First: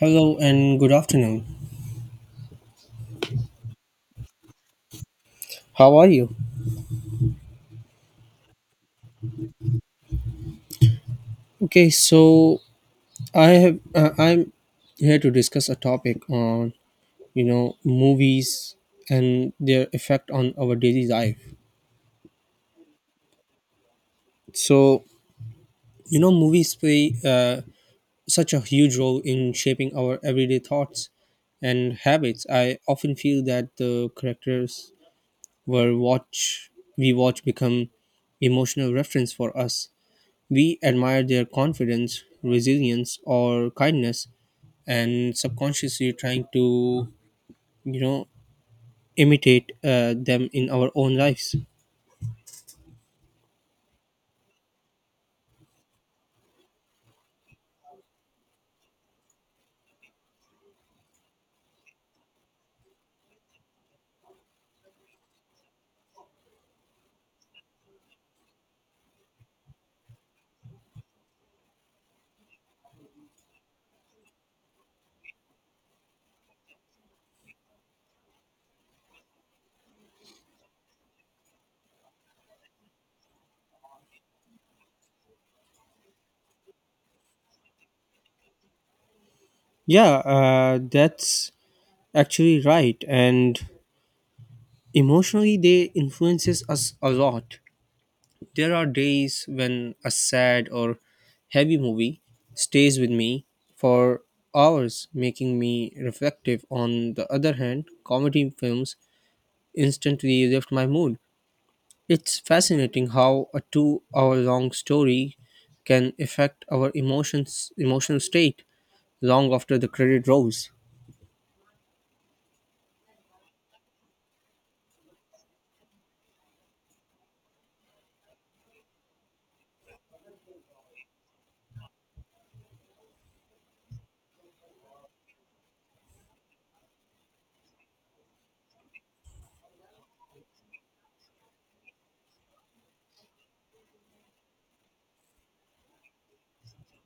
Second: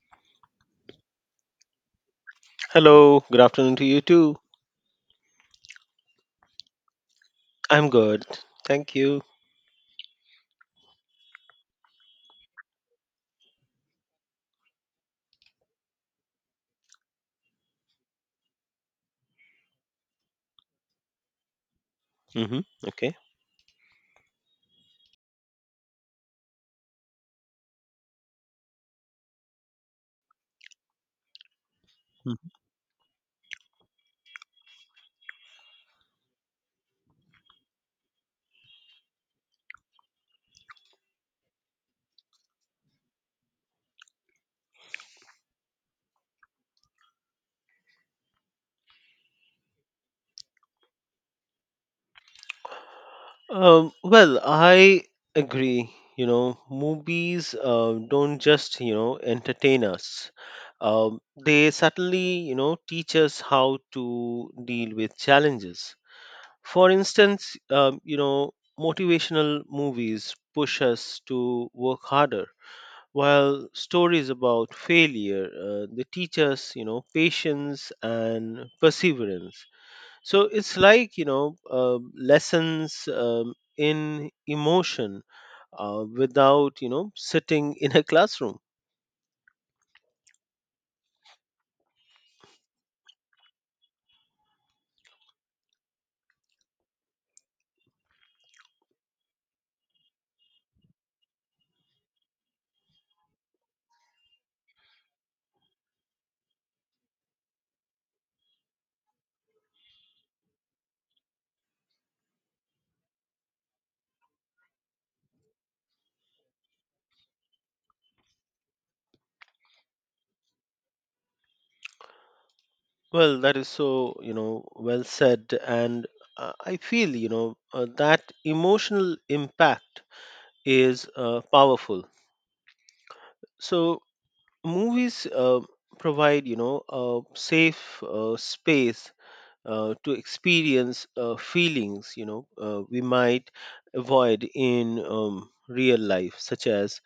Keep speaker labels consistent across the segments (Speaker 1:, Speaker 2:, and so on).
Speaker 1: Hello and good afternoon.
Speaker 2: Hello, good afternoon to you too.
Speaker 1: How are you?
Speaker 2: I'm good. Thank you.
Speaker 1: Okay, so I'm here to discuss a topic on movies and their effect on our daily life.
Speaker 2: Hmm. Okay.
Speaker 1: So movies play such a huge role in shaping our everyday thoughts and habits.
Speaker 2: Mhm.
Speaker 1: I often feel that the characters were watch we watch become emotional reference for us. We admire their confidence, resilience, or kindness and subconsciously trying to you know imitate them in our own lives.
Speaker 2: Well, I agree. Movies don't just, entertain us. They certainly, teach us how to deal with challenges. For instance, motivational movies push us to work harder. While stories about failure, they teach us, patience and perseverance. So it's like, lessons in emotion without, sitting in a classroom.
Speaker 1: Yeah, that's actually right, and emotionally they influences us a lot. There are days when a sad or heavy movie stays with me for hours, making me reflective. On the other hand, comedy films instantly lift my mood. It's fascinating how a 2-hour long story can affect our emotions emotional state long after the credit rolls.
Speaker 2: Well, that is so, well said. And I feel, that emotional impact is powerful. So movies provide, a safe space to experience feelings we might avoid in real life, such as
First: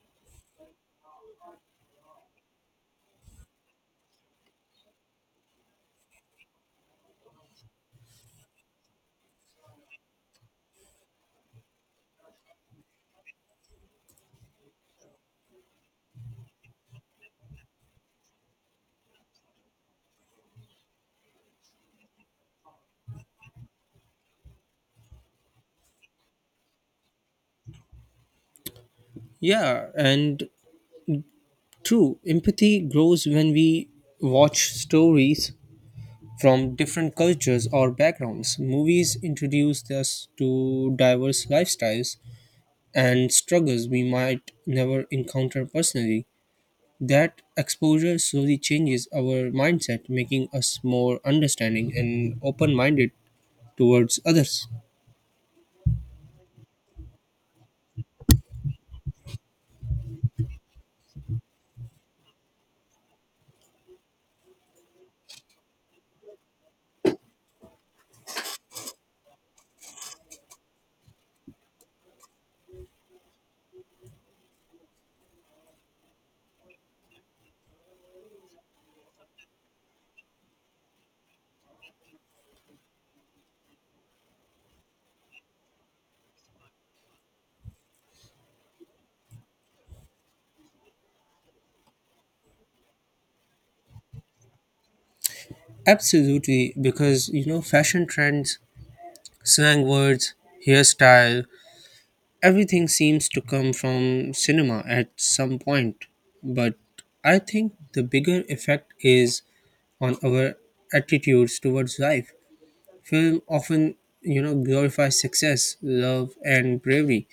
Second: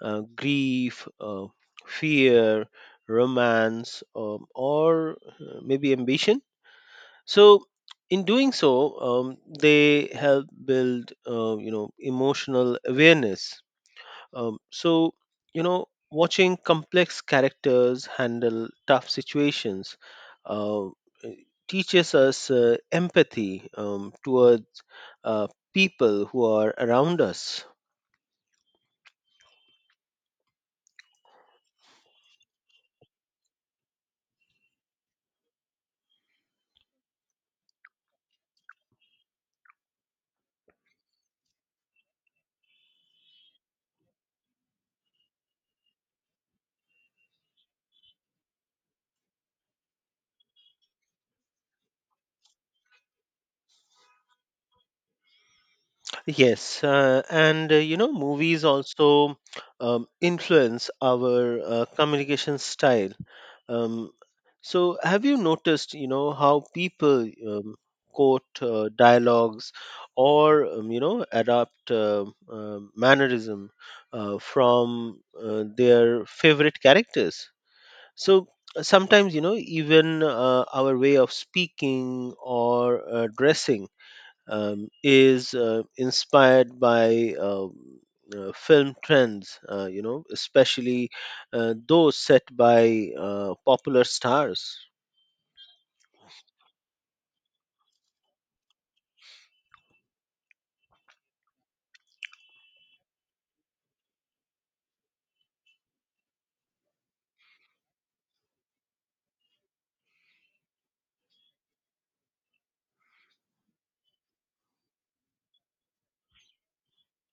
Speaker 2: grief, fear, romance, or maybe ambition. So, in doing so, they help build emotional awareness. So, watching complex characters handle tough situations uh, teaches us empathy towards uh, people who are around us.
Speaker 1: Yeah, and true, empathy grows when we watch stories from different cultures or backgrounds. Movies introduce us to diverse lifestyles and struggles we might never encounter personally. That exposure slowly changes our mindset, making us more understanding and open minded towards others.
Speaker 2: Yes, and movies also influence our communication style. Um, so, have you noticed, how people quote dialogues or, adapt mannerism from their favorite characters? So, sometimes, even our way of speaking or dressing is inspired by film trends, especially those set by popular stars.
Speaker 1: Absolutely, because you know, fashion trends, slang words, hairstyle, everything seems to come from cinema at some point. But I think the bigger effect is on our attitudes towards life. Film often, you know, glorifies success, love, and bravery,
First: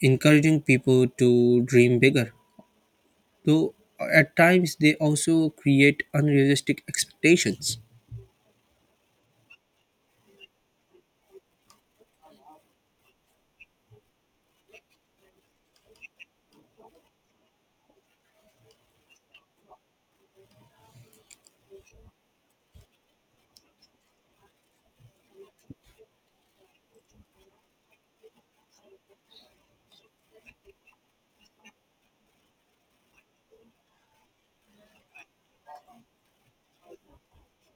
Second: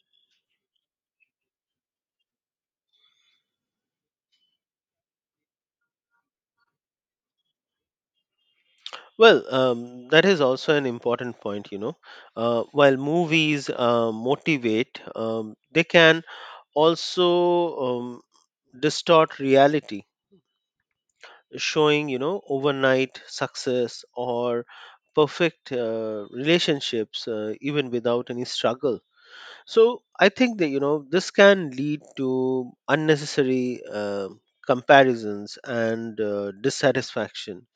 Speaker 1: encouraging people to dream bigger. Though at times they also create unrealistic expectations.
Speaker 2: Well, that is also an important point. While movies motivate, they can also um, distort reality, showing, overnight success or perfect relationships, even without any struggle. So I think that this can lead to unnecessary comparisons and dissatisfaction,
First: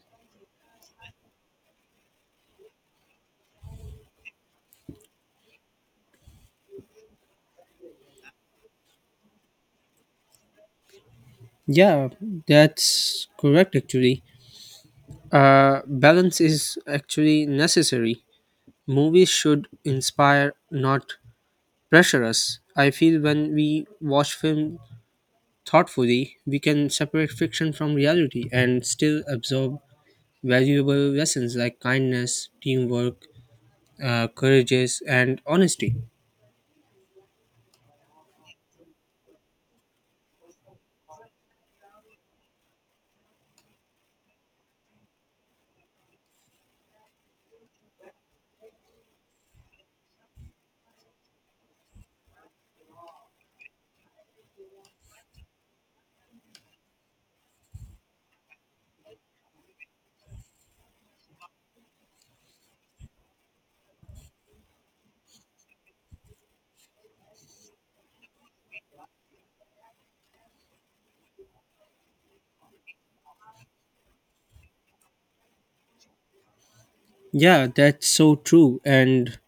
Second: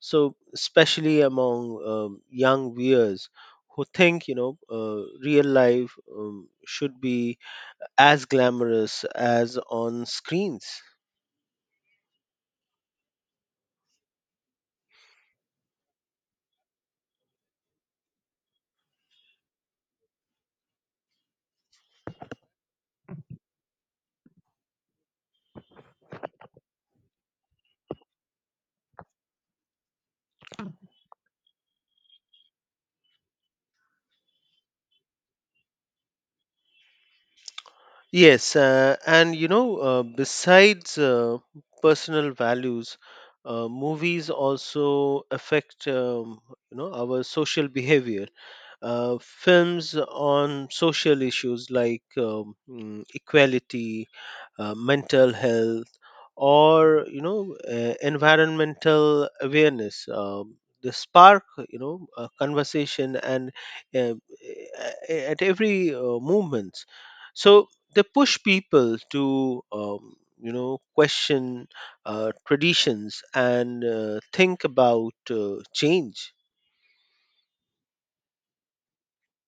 Speaker 2: so especially among young viewers who think real life should be as glamorous as on screens.
Speaker 1: Yeah, that's correct actually. Balance is actually necessary. Movies should inspire, not pressure us. I feel when we watch film thoughtfully, we can separate fiction from reality and still absorb valuable lessons like kindness, teamwork, courageous, and honesty.
Speaker 2: Yes, and besides personal values, movies also affect our social behavior. Films on social issues like equality, mental health, or environmental awareness. The spark, conversation and uh, a- at every movement. So they push people to question traditions and think about change.
Speaker 1: Yeah, that's so true. And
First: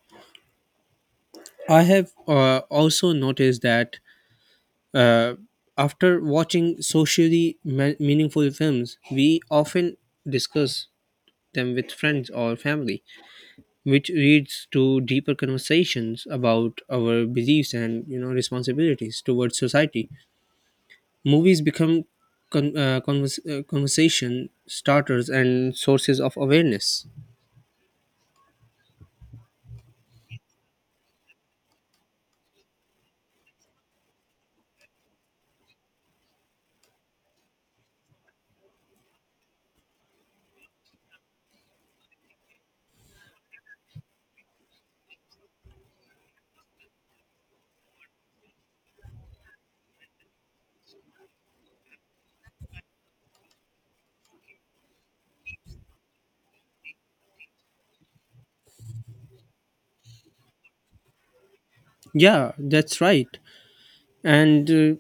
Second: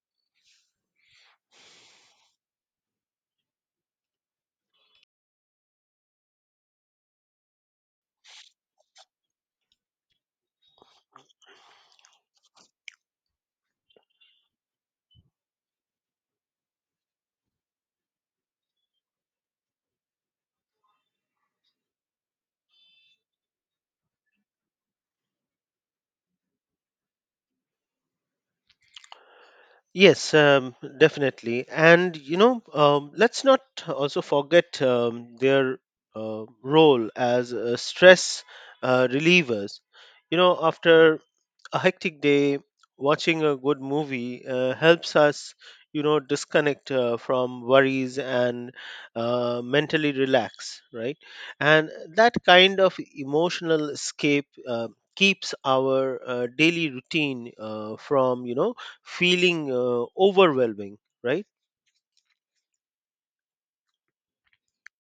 Speaker 1: I have also noticed that Uh, after watching meaningful films, we often discuss them with friends or family, which leads to deeper conversations about our beliefs and, you know, responsibilities towards society. Movies become conversation starters and sources of awareness.
Speaker 2: Yes, definitely. And, let's not also forget their role as stress relievers. After a hectic day, watching a good movie helps us, disconnect from worries and mentally relax, right? And that kind of emotional escape keeps our daily routine from, feeling overwhelming, right?
Speaker 1: Yeah, that's right. And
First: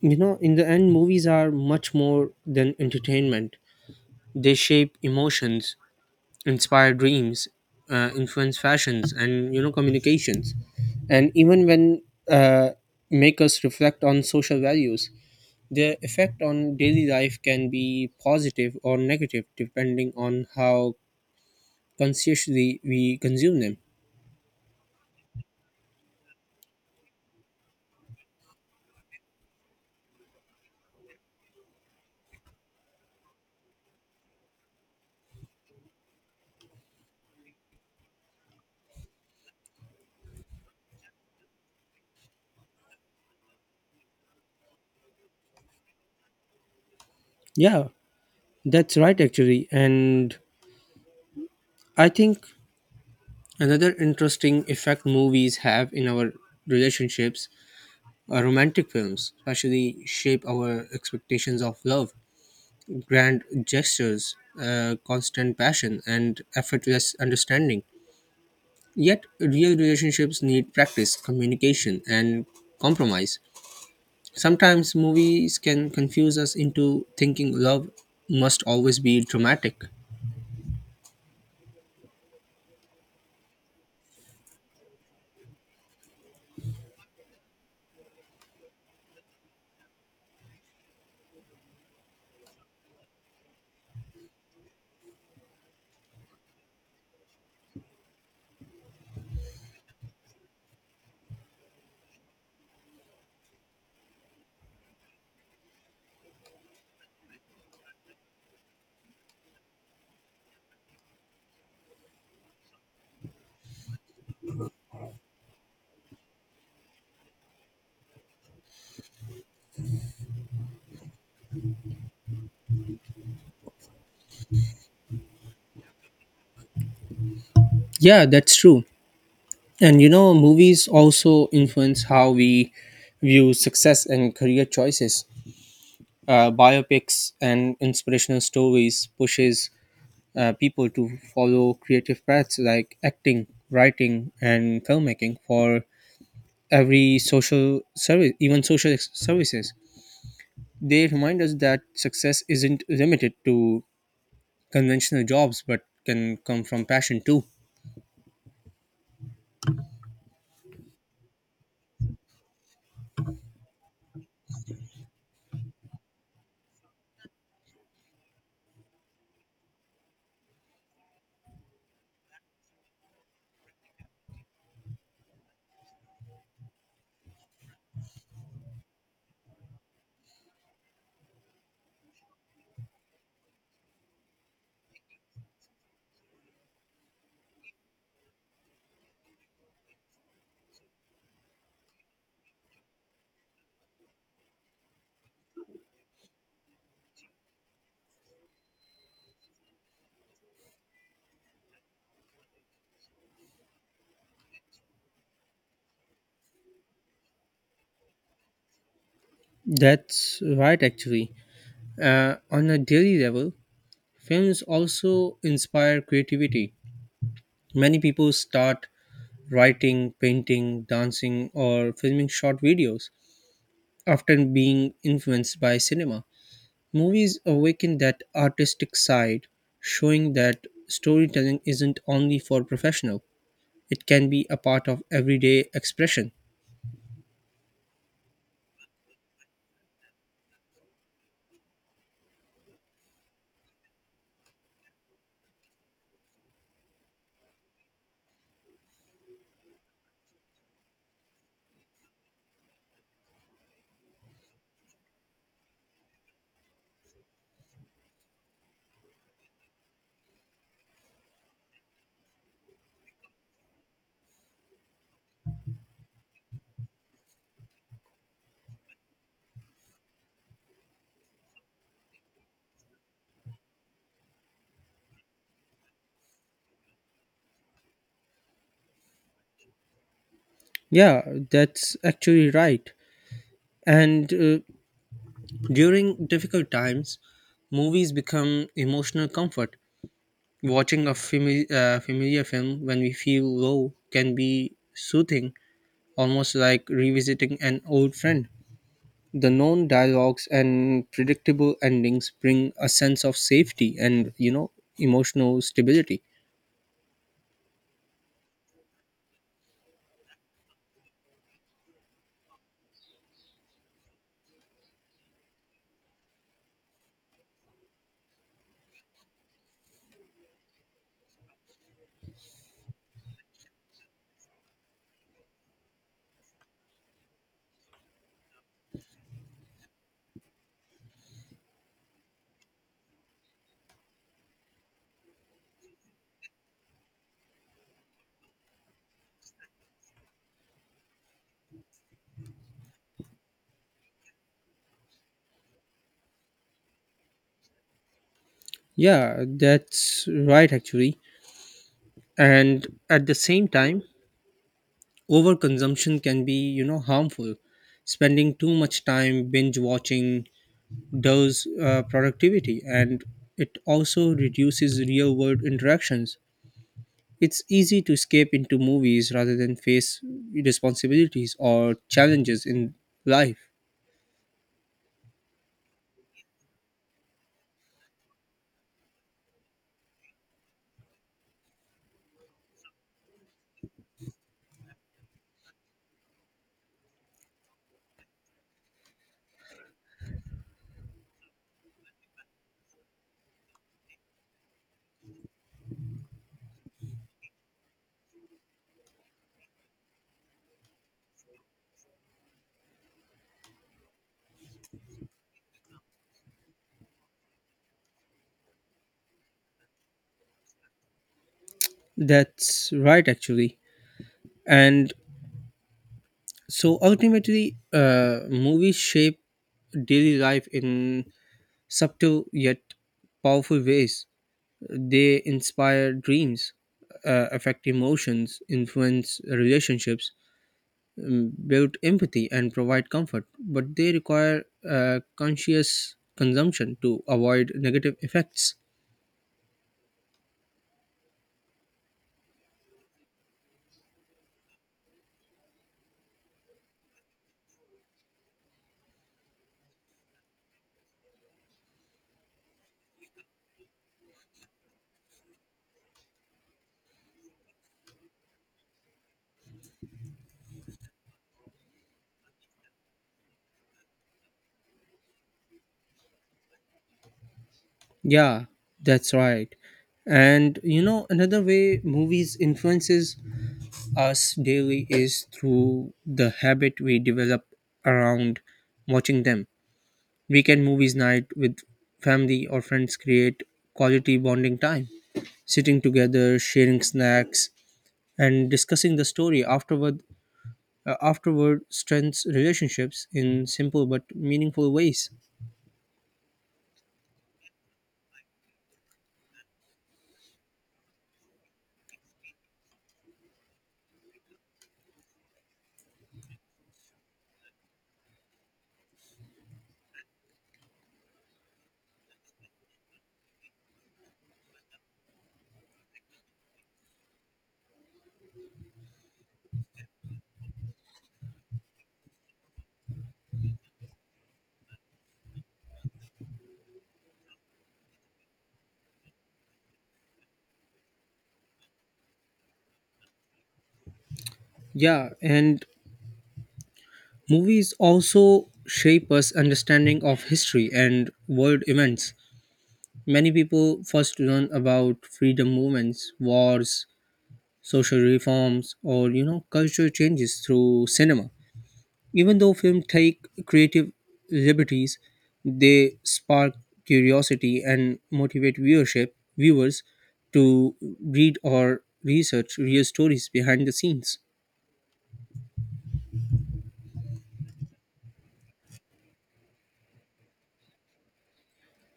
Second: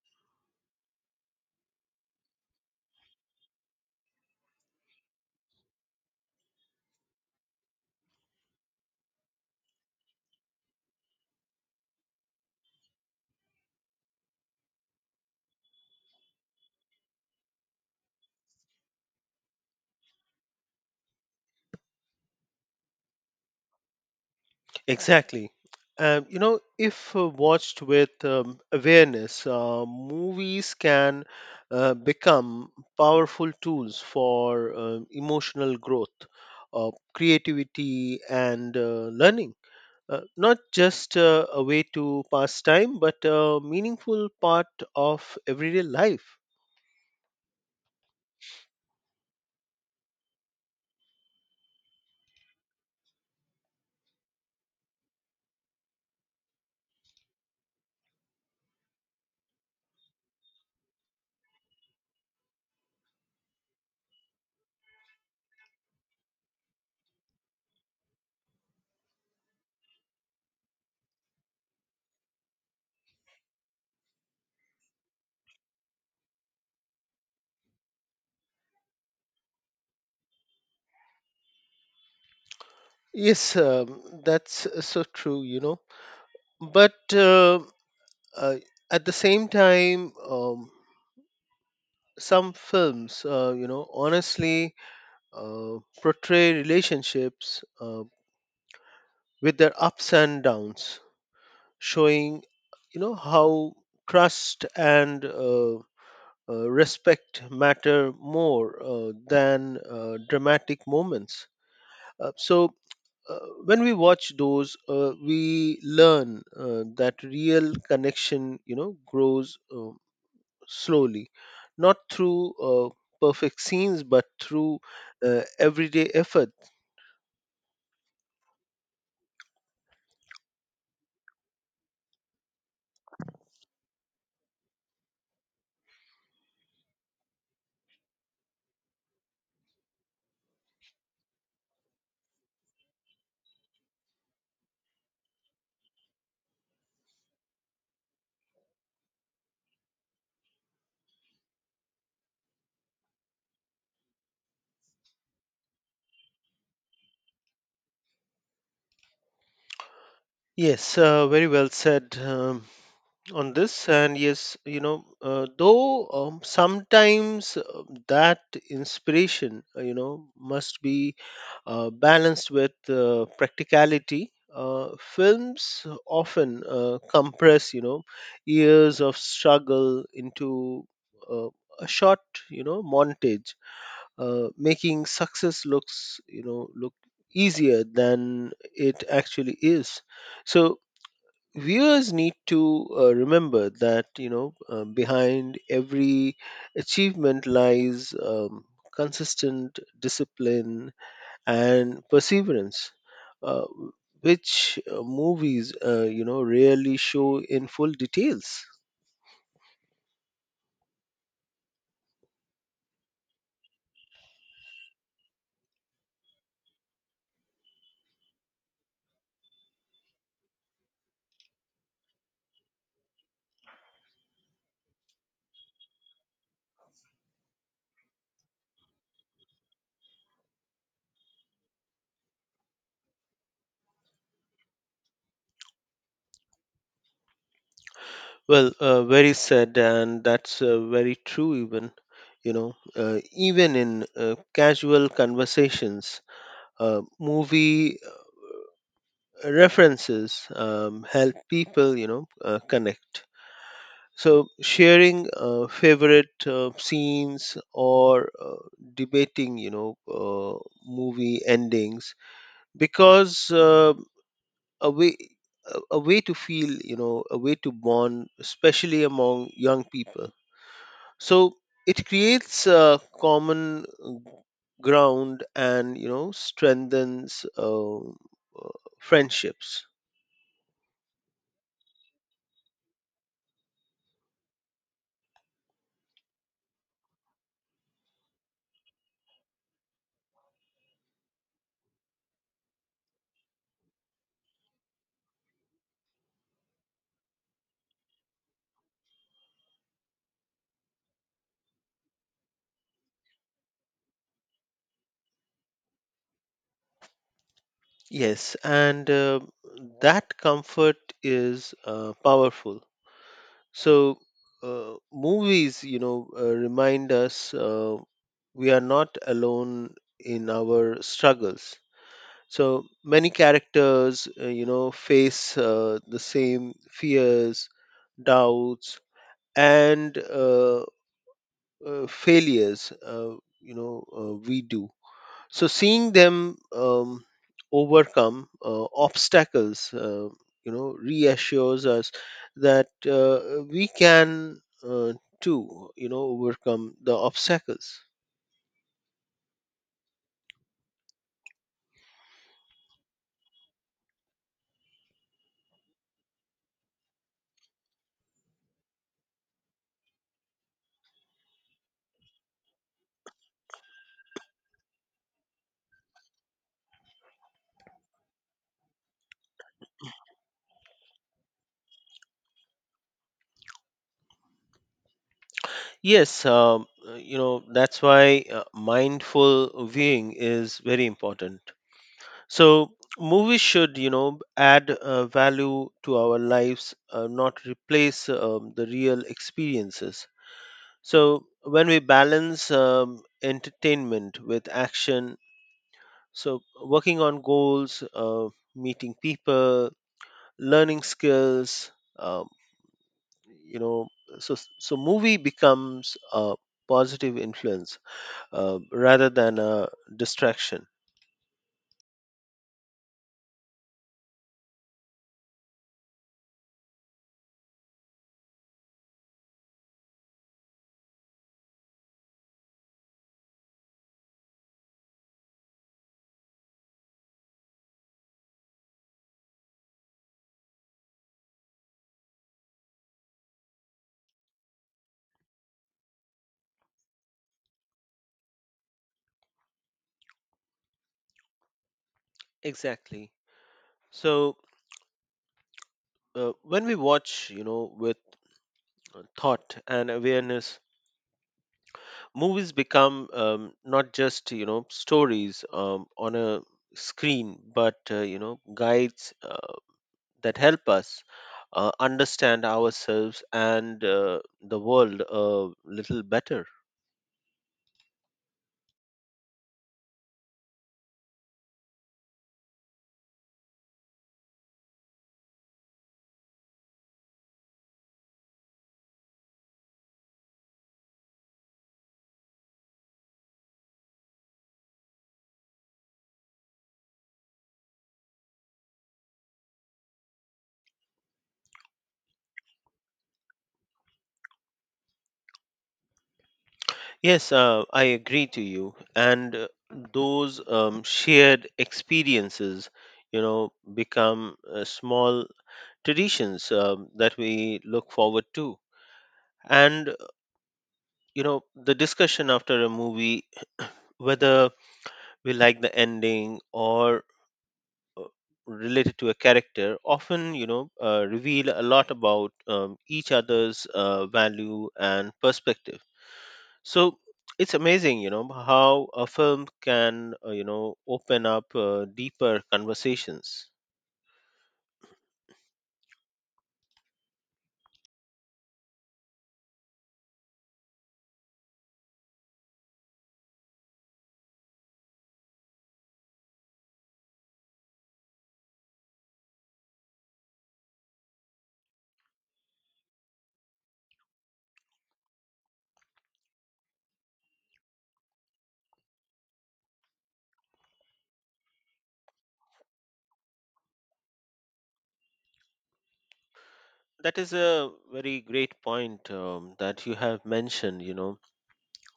Speaker 1: you know, in the end, movies are much more than entertainment. They shape emotions, inspire dreams, influence fashions and, you know, communications, and even when uh, make us reflect on social values, their effect on daily life can be positive or negative depending on how consciously we consume them.
Speaker 2: Exactly. If watched with awareness, movies can become powerful tools for emotional growth, creativity, and learning. Not just a way to pass time, but a meaningful part of everyday life.
Speaker 1: Yeah, that's right actually. And I think another interesting effect movies have in our relationships are romantic films, especially shape our expectations of love, grand gestures, constant passion, and effortless understanding. Yet, real relationships need practice, communication, and compromise. Sometimes movies can confuse us into thinking love must always be dramatic.
Speaker 2: Yes, that's so true. But uh, at the same time, some films, honestly portray relationships with their ups and downs, showing, how trust and respect matter more than dramatic moments. So. When we watch those, we learn that real connection, grows slowly, not through perfect scenes, but through everyday effort.
Speaker 1: Yeah, that's true. And you know, movies also influence how we view success and career choices. Biopics and inspirational stories pushes people to follow creative paths like acting, writing, and filmmaking for every social service, even services. They remind us that success isn't limited to conventional jobs but can come from passion too.
Speaker 2: Yes, very well said on this. And yes, though sometimes that inspiration, must be balanced with practicality. Films often compress, years of struggle into uh, a short, montage, making success looks you know look easier than it actually is. So viewers need to remember that behind every achievement lies consistent discipline and perseverance, uh, which movies rarely show in full details.
Speaker 1: That's right, actually. On a daily level, films also inspire creativity. Many people start writing, painting, dancing, or filming short videos, often being influenced by cinema. Movies awaken that artistic side, showing that storytelling isn't only for professional, it can be a part of everyday expression.
Speaker 2: Well, very sad, and that's very true. Even in casual conversations, movie references help people, connect. So sharing favorite scenes or debating, movie endings, because a way a way to feel, a way to bond, especially among young people, so it creates a common ground and strengthens friendships.
Speaker 1: Yeah, that's actually right. And during difficult times, movies become emotional comfort. Watching a familiar film when we feel low can be soothing, almost like revisiting an old friend. The known dialogues and predictable endings bring a sense of safety and, you know, emotional stability.
Speaker 2: Yes, and that comfort is powerful. So movies remind us we are not alone in our struggles. So many characters face the same fears, doubts, and failures we do. So seeing them overcome obstacles reassures us that we can too, overcome the obstacles.
Speaker 1: Yeah, that's right, actually. And at the same time, overconsumption can be, you know, harmful. Spending too much time binge watching does productivity, and it also reduces real world interactions. It's easy to escape into movies rather than face responsibilities or challenges in life.
Speaker 2: Yes, that's why mindful viewing is very important. So movies should, add value to our lives, not replace the real experiences. So when we balance entertainment with action, so working on goals, meeting people, learning skills, um, you know, so movie becomes a positive influence rather than a distraction.
Speaker 1: That's right, actually. And so ultimately, movies shape daily life in subtle yet powerful ways. They inspire dreams, affect emotions, influence relationships, build empathy, and provide comfort. But they require conscious consumption to avoid negative effects.
Speaker 2: Exactly. So when we watch, with thought and awareness, movies become not just stories on a screen, but guides that help us understand ourselves and the world a little better.
Speaker 1: Yeah, that's right. And you know, another way movies influences us daily is through the habit we develop around watching them. Weekend movies night with family or friends create quality bonding time, sitting together, sharing snacks, and discussing the story afterward. Afterward strengthens relationships in simple but meaningful ways.
Speaker 2: Yes, I agree to you. And those shared experiences become small traditions that we look forward to. And the discussion after a movie, whether we like the ending or uh, related to a character, often reveal a lot about each other's value and perspective. So it's amazing how a film can open up deeper conversations.
Speaker 1: Yeah, and movies also shape us understanding of history and world events. Many people first learn about freedom movements, wars, social reforms, or, you know, cultural changes through cinema. Even though films take creative liberties, they spark curiosity and motivate viewers to read or research real stories behind the scenes.
Speaker 2: That is a very great point that you have mentioned.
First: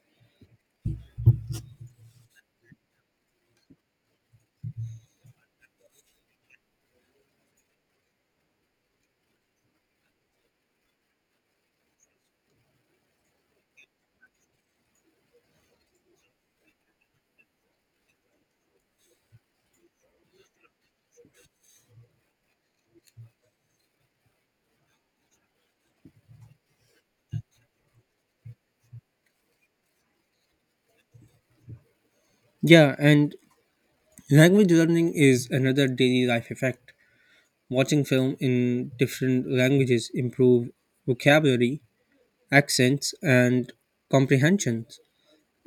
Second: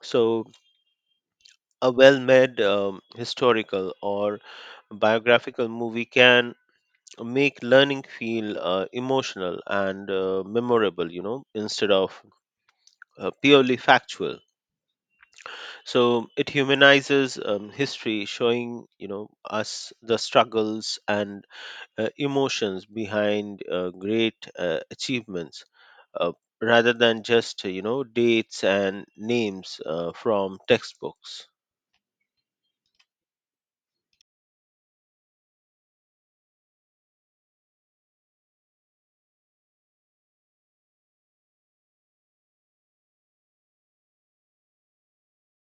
Speaker 2: So a well made historical or biographical movie can make learning feel emotional and memorable, instead of purely factual. So it humanizes history, showing, us the struggles and emotions behind great achievements, Uh, rather than just dates and names from textbooks.
Speaker 1: Yeah, and language learning is another daily life effect. Watching film in different languages improve vocabulary, accents, and comprehensions.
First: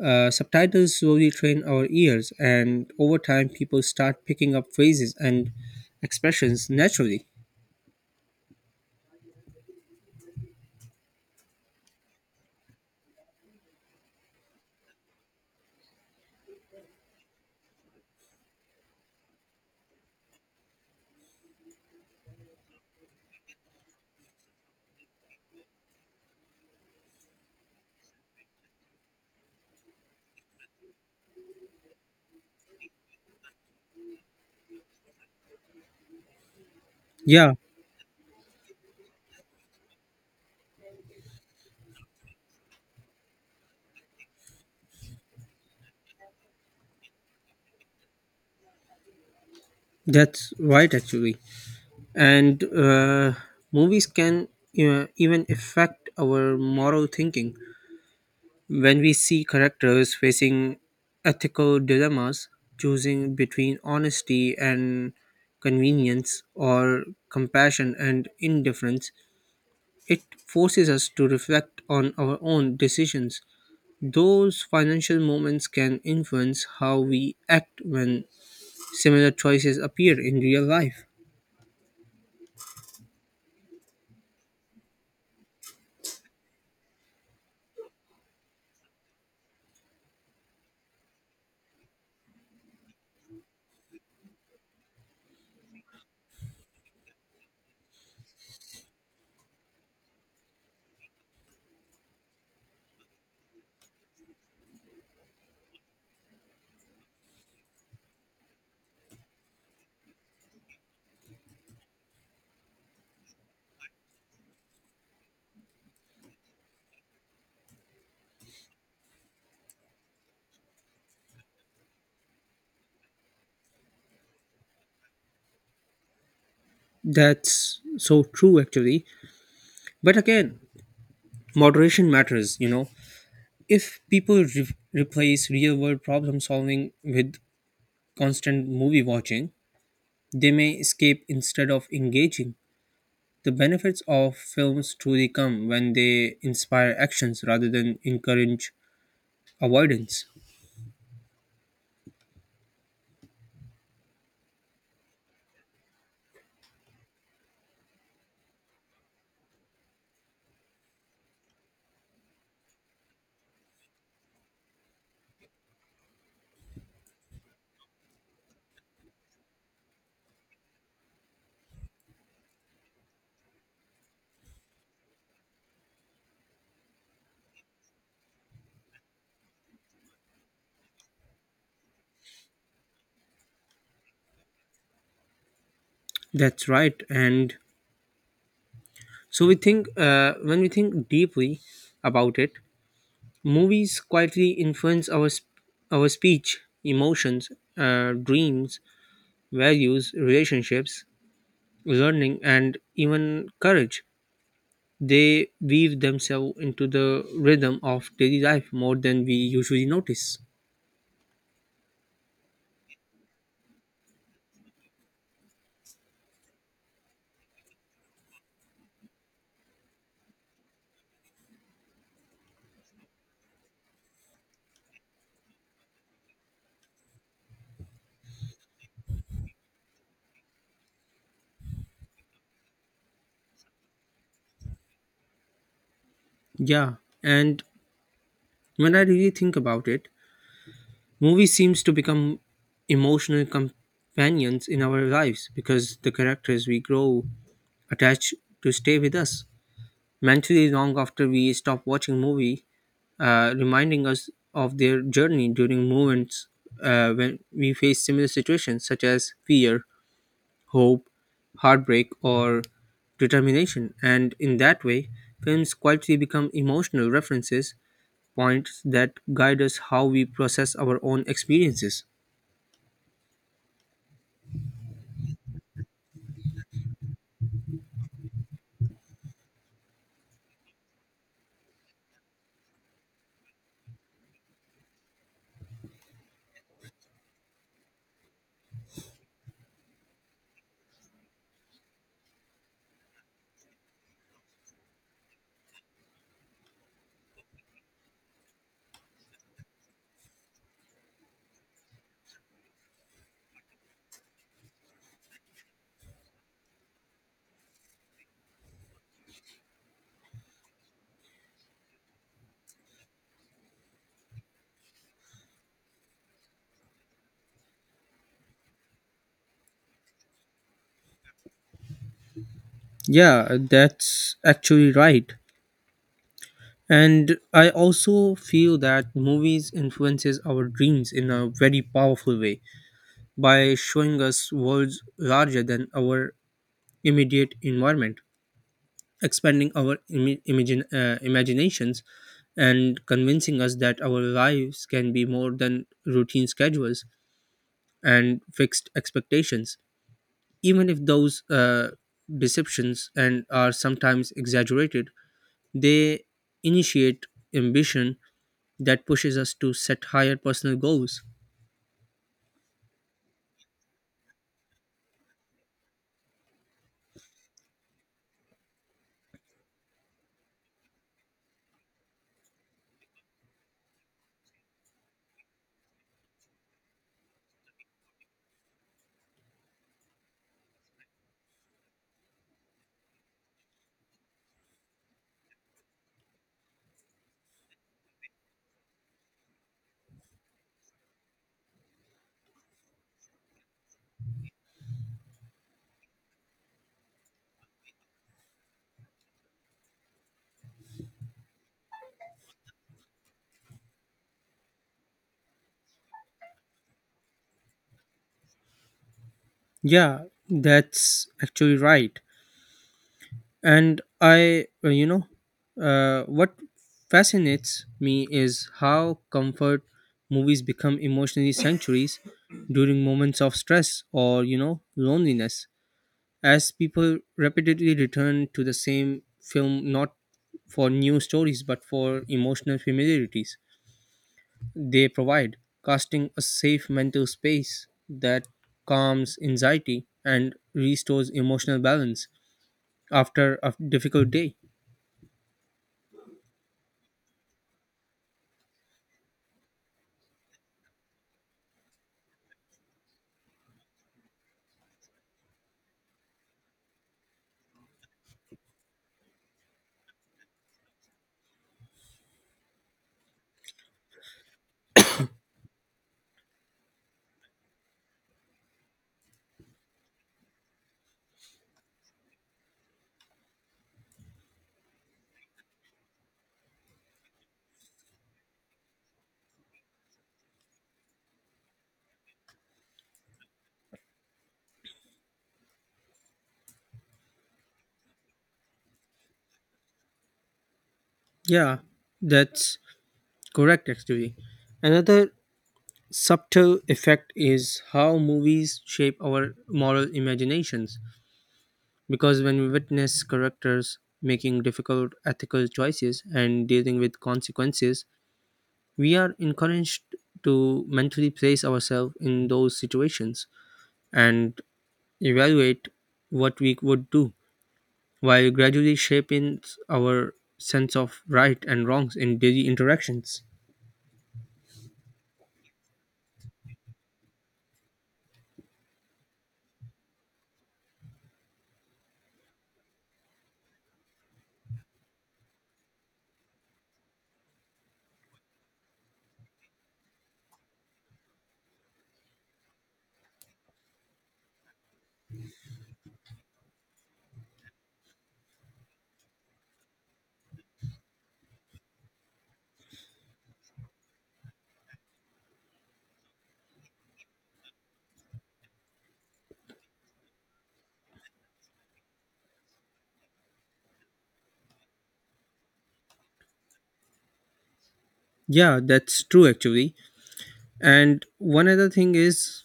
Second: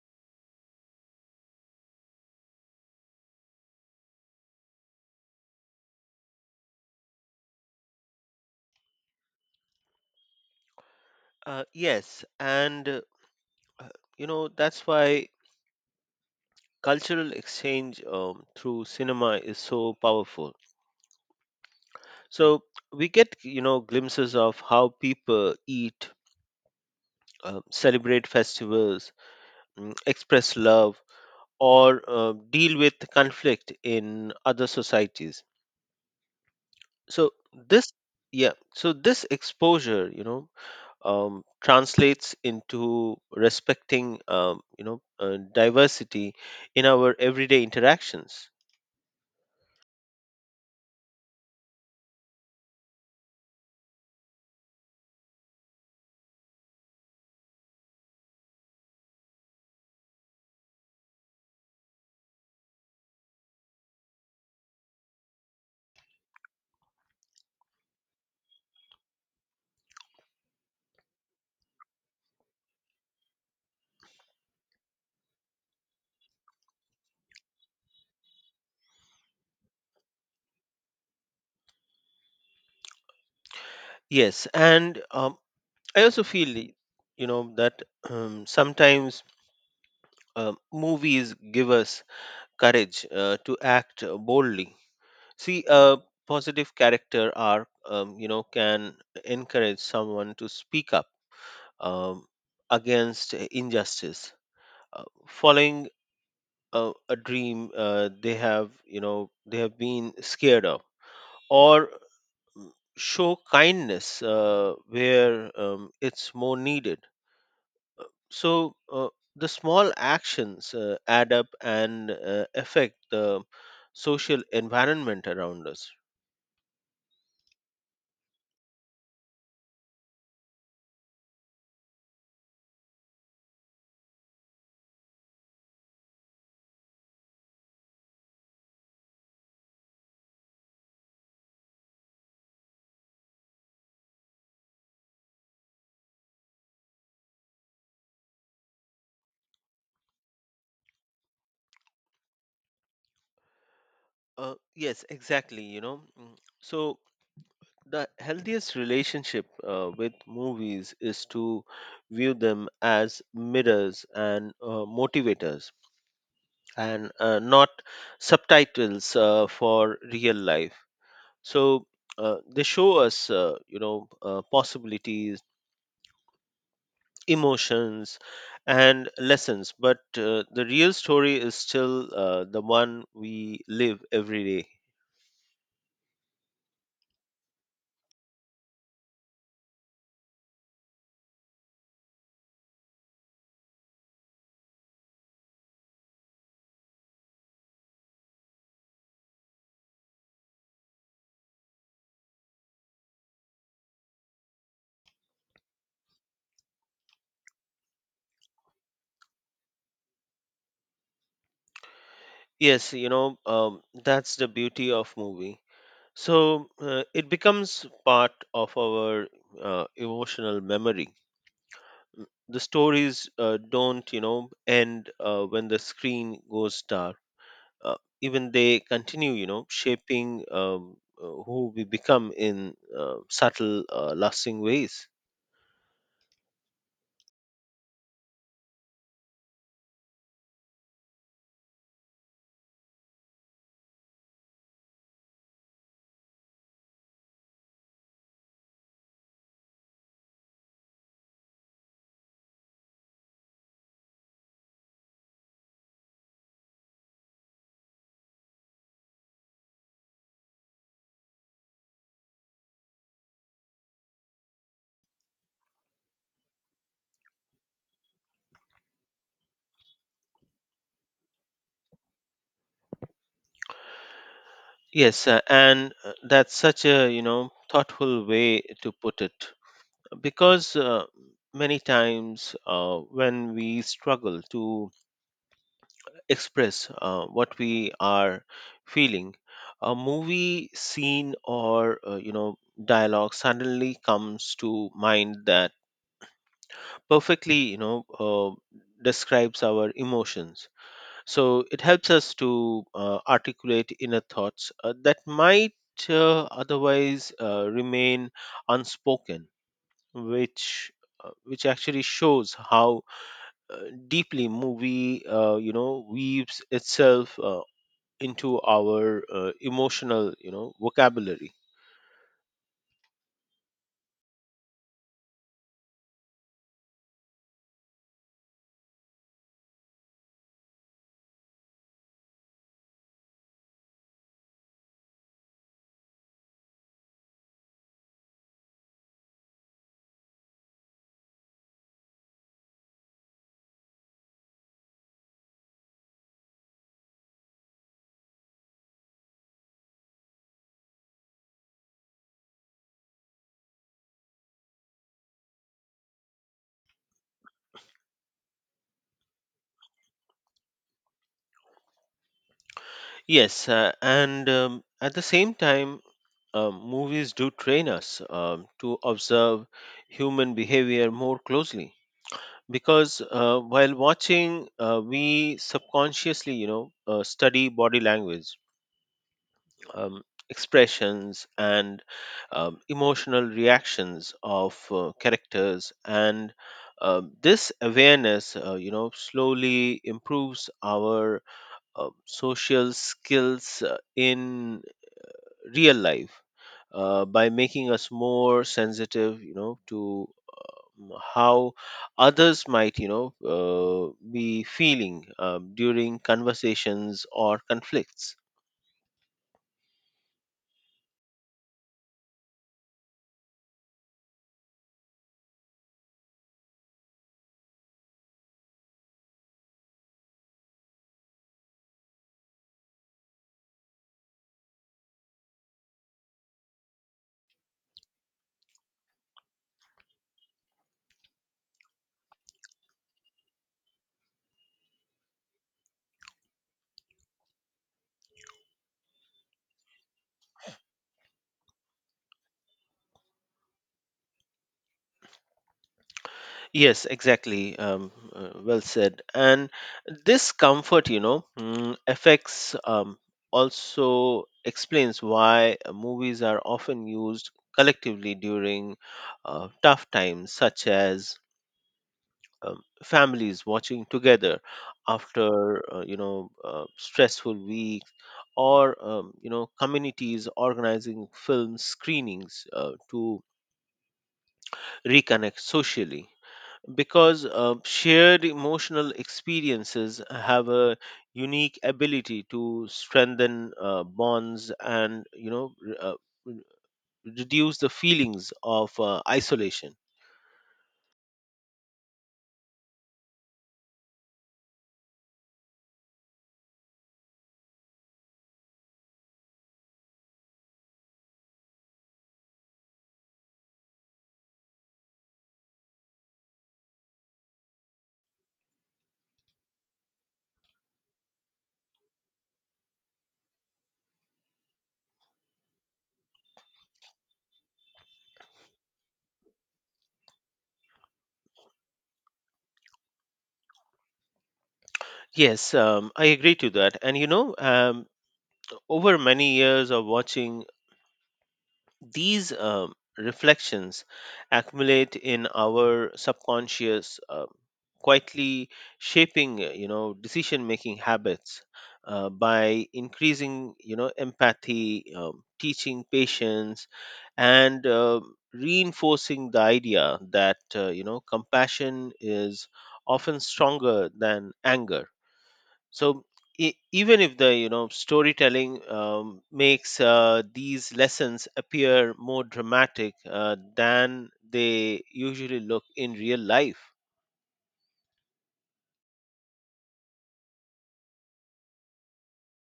Speaker 1: Subtitles slowly train our ears, and over time, people start picking up phrases and expressions naturally.
Speaker 2: Yes, and Uh, that's why cultural exchange through cinema is so powerful. So we get, glimpses of how people eat, celebrate festivals, express love, or deal with conflict in other societies. So
Speaker 1: Yeah,
Speaker 2: this, yeah, so this exposure, translates into respecting, diversity in our everyday interactions.
Speaker 1: that's right, actually. And movies can even affect our moral thinking. When we see characters facing ethical dilemmas, choosing between honesty and convenience or compassion and indifference, it forces us to reflect on our own decisions. Those financial moments can influence how we act when similar choices appear in real life.
Speaker 2: Yes, and I also feel, that sometimes movies give us courage to act boldly. See, a positive character arc, can encourage someone to speak up um, against injustice, following a dream they have been scared of, or mm, show kindness where it's more needed. So the small actions add up and affect the social environment around us.
Speaker 1: That's so true, actually. But again, moderation matters, you know. If people replace real world problem solving with constant movie watching, they may escape instead of engaging. The benefits of films truly come when they inspire actions rather than encourage avoidance.
Speaker 2: Yes, exactly. So the healthiest relationship with movies is to view them as mirrors and motivators, and not subtitles for real life. So they show us possibilities, emotions, and lessons, but the real story is still the one we live every day.
Speaker 1: That's right. And so we think, when we think deeply about it, movies quietly influence our our speech, emotions, dreams, values, relationships, learning, and even courage. They weave themselves into the rhythm of daily life more than we usually notice.
Speaker 2: Yes, that's the beauty of movie. So it becomes part of our emotional memory. Mm, the stories don't end when the screen goes dark. Uh, even they continue shaping who we become in subtle, lasting ways.
Speaker 1: Yeah, and when I really think about it, movie seems to become emotional companions in our lives because the characters we grow attached to stay with us mentally long after we stop watching movie, reminding us of their journey during moments when we face similar situations such as fear, hope, heartbreak, or determination. And in that way, films quietly become emotional references points that guide us how we process our own experiences.
Speaker 2: Yes, and that's such a thoughtful way to put it, because many times when we struggle to express what we are feeling, a movie scene or dialogue suddenly comes to mind that perfectly describes our emotions. So it helps us to articulate inner thoughts that might otherwise remain unspoken, which which actually shows how uh, deeply movie weaves itself into our emotional vocabulary.
Speaker 1: Yeah, that's actually right. And I also feel that movies influences our dreams in a very powerful way by showing us worlds larger than our immediate environment, expanding our imaginations, and convincing us that our lives can be more than routine schedules and fixed expectations. Even if those deceptions and are sometimes exaggerated, they initiate ambition that pushes us to set higher personal goals.
Speaker 2: Yes, and at the same time, movies do train us to observe human behavior more closely, because while watching, we subconsciously study body language, um, expressions, and emotional reactions of characters. And this awareness slowly improves our social skills in real life, by making us more sensitive to how others might be feeling during conversations or conflicts.
Speaker 1: Yeah, that's actually right. And I, you know, What fascinates me is how comfort movies become emotionally sanctuaries during moments of stress or, you know, loneliness. As people repeatedly return to the same film, not for new stories, but for emotional familiarities they provide, casting a safe mental space that calms anxiety and restores emotional balance after a difficult day.
Speaker 2: Yes, exactly. Well said. And this comfort you know mm, affects also explains why movies are often used collectively during tough times, such as families watching together after stressful week, or communities organizing film screenings to reconnect socially, because shared emotional experiences have a unique ability to strengthen bonds and re- reduce the feelings of isolation.
Speaker 1: Yeah, that's correct, actually. Another subtle effect is how movies shape our moral imaginations, because when we witness characters making difficult ethical choices and dealing with consequences, we are encouraged to mentally place ourselves in those situations and evaluate what we would do, while gradually shaping our sense of right and wrongs in daily interactions.
Speaker 2: Yes, I agree to that. And over many years of watching, these reflections accumulate in our subconscious, quietly shaping, decision-making habits, by increasing, empathy, teaching patience, and reinforcing the idea that compassion is often stronger than anger. So even if the storytelling makes these lessons appear more dramatic than they usually look in real life.
Speaker 1: Yeah, that's true actually. And one other thing is,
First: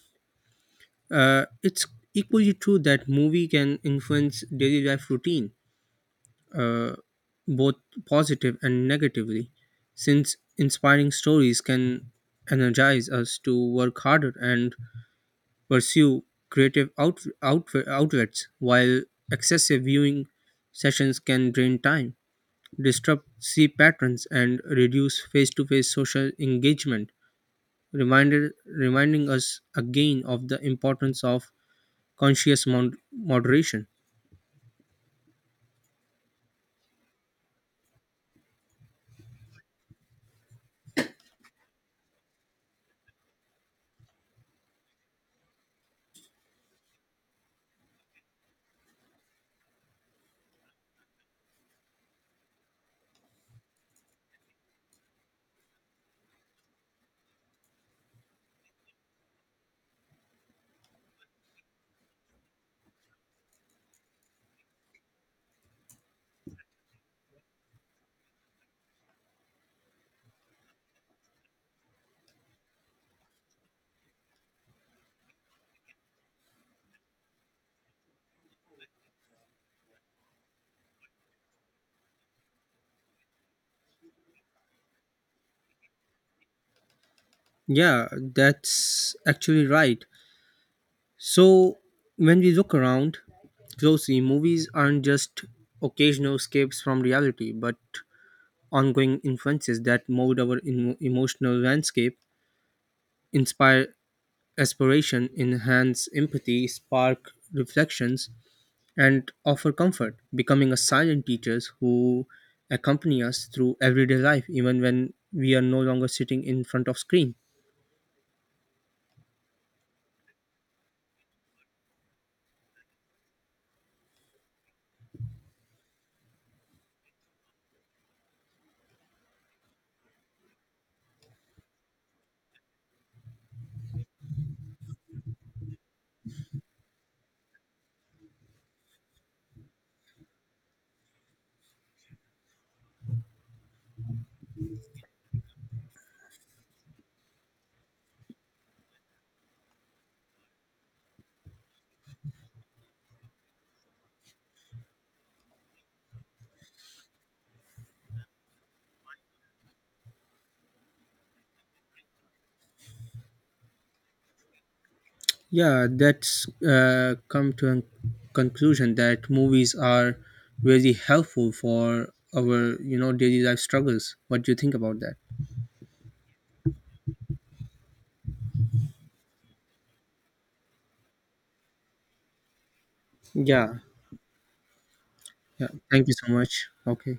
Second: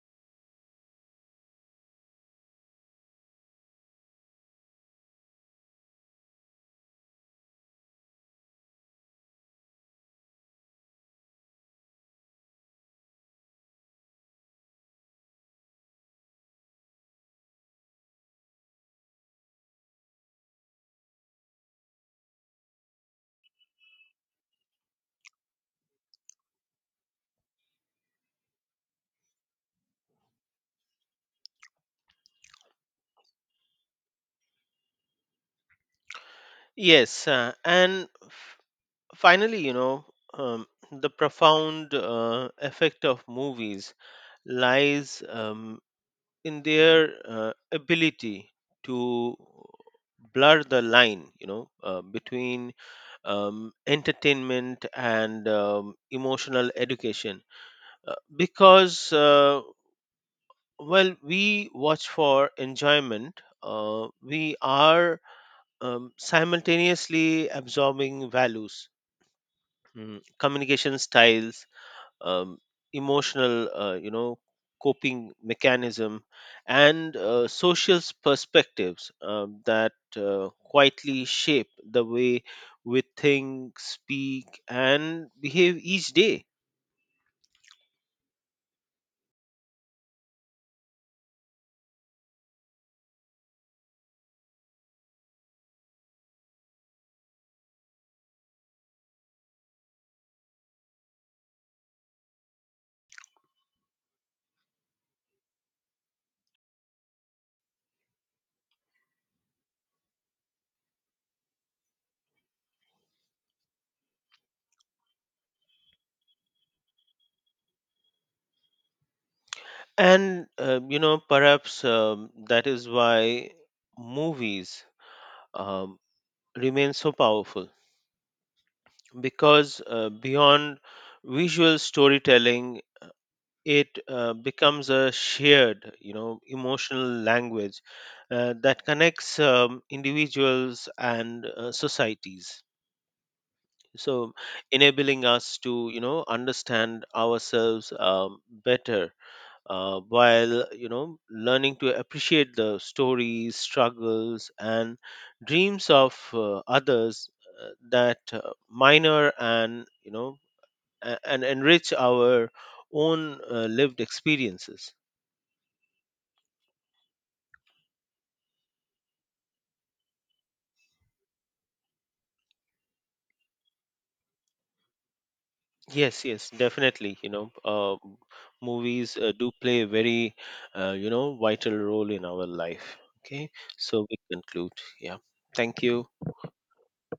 Speaker 1: it's equally true that movie can influence daily life routine, both positive and negatively, since inspiring stories can energize us to work harder and pursue creative outlets, while excessive viewing sessions can drain time, disrupt sleep patterns, and reduce face to face social engagement, reminding us again of the importance of conscious moderation.
Speaker 2: Yes, and finally, um, the profound effect of movies lies in their ability to blur the line between entertainment and emotional education, because well, we watch for enjoyment, we are simultaneously absorbing values, communication styles, um, emotional, coping mechanism, and social perspectives, that quietly shape the way we think, speak, and behave each day.
Speaker 1: Yeah, that's actually right. So, when we look around closely, movies aren't just occasional escapes from reality, but ongoing influences that mold our emotional landscape, inspire aspiration, enhance empathy, spark reflections, and offer comfort, becoming a silent teachers who accompany us through everyday life, even when we are no longer sitting in front of screen.
Speaker 2: And perhaps that is why movies um, remain so powerful, because beyond visual storytelling it becomes a shared, emotional language that connects individuals and societies, so enabling us to understand ourselves better, while learning to appreciate the stories, struggles, and dreams of others, that minor and and enrich our own lived experiences.
Speaker 1: Yeah, that's come to a conclusion that movies are really helpful for our, you know, daily life struggles. What do you think about that?
Speaker 2: Yes, yes, definitely. Movies do play a very, vital role in our life. Okay,
Speaker 1: Yeah,
Speaker 2: so we conclude. Yeah,
Speaker 1: yeah.
Speaker 2: thank
Speaker 1: Thank
Speaker 2: you.
Speaker 1: you so much. Okay.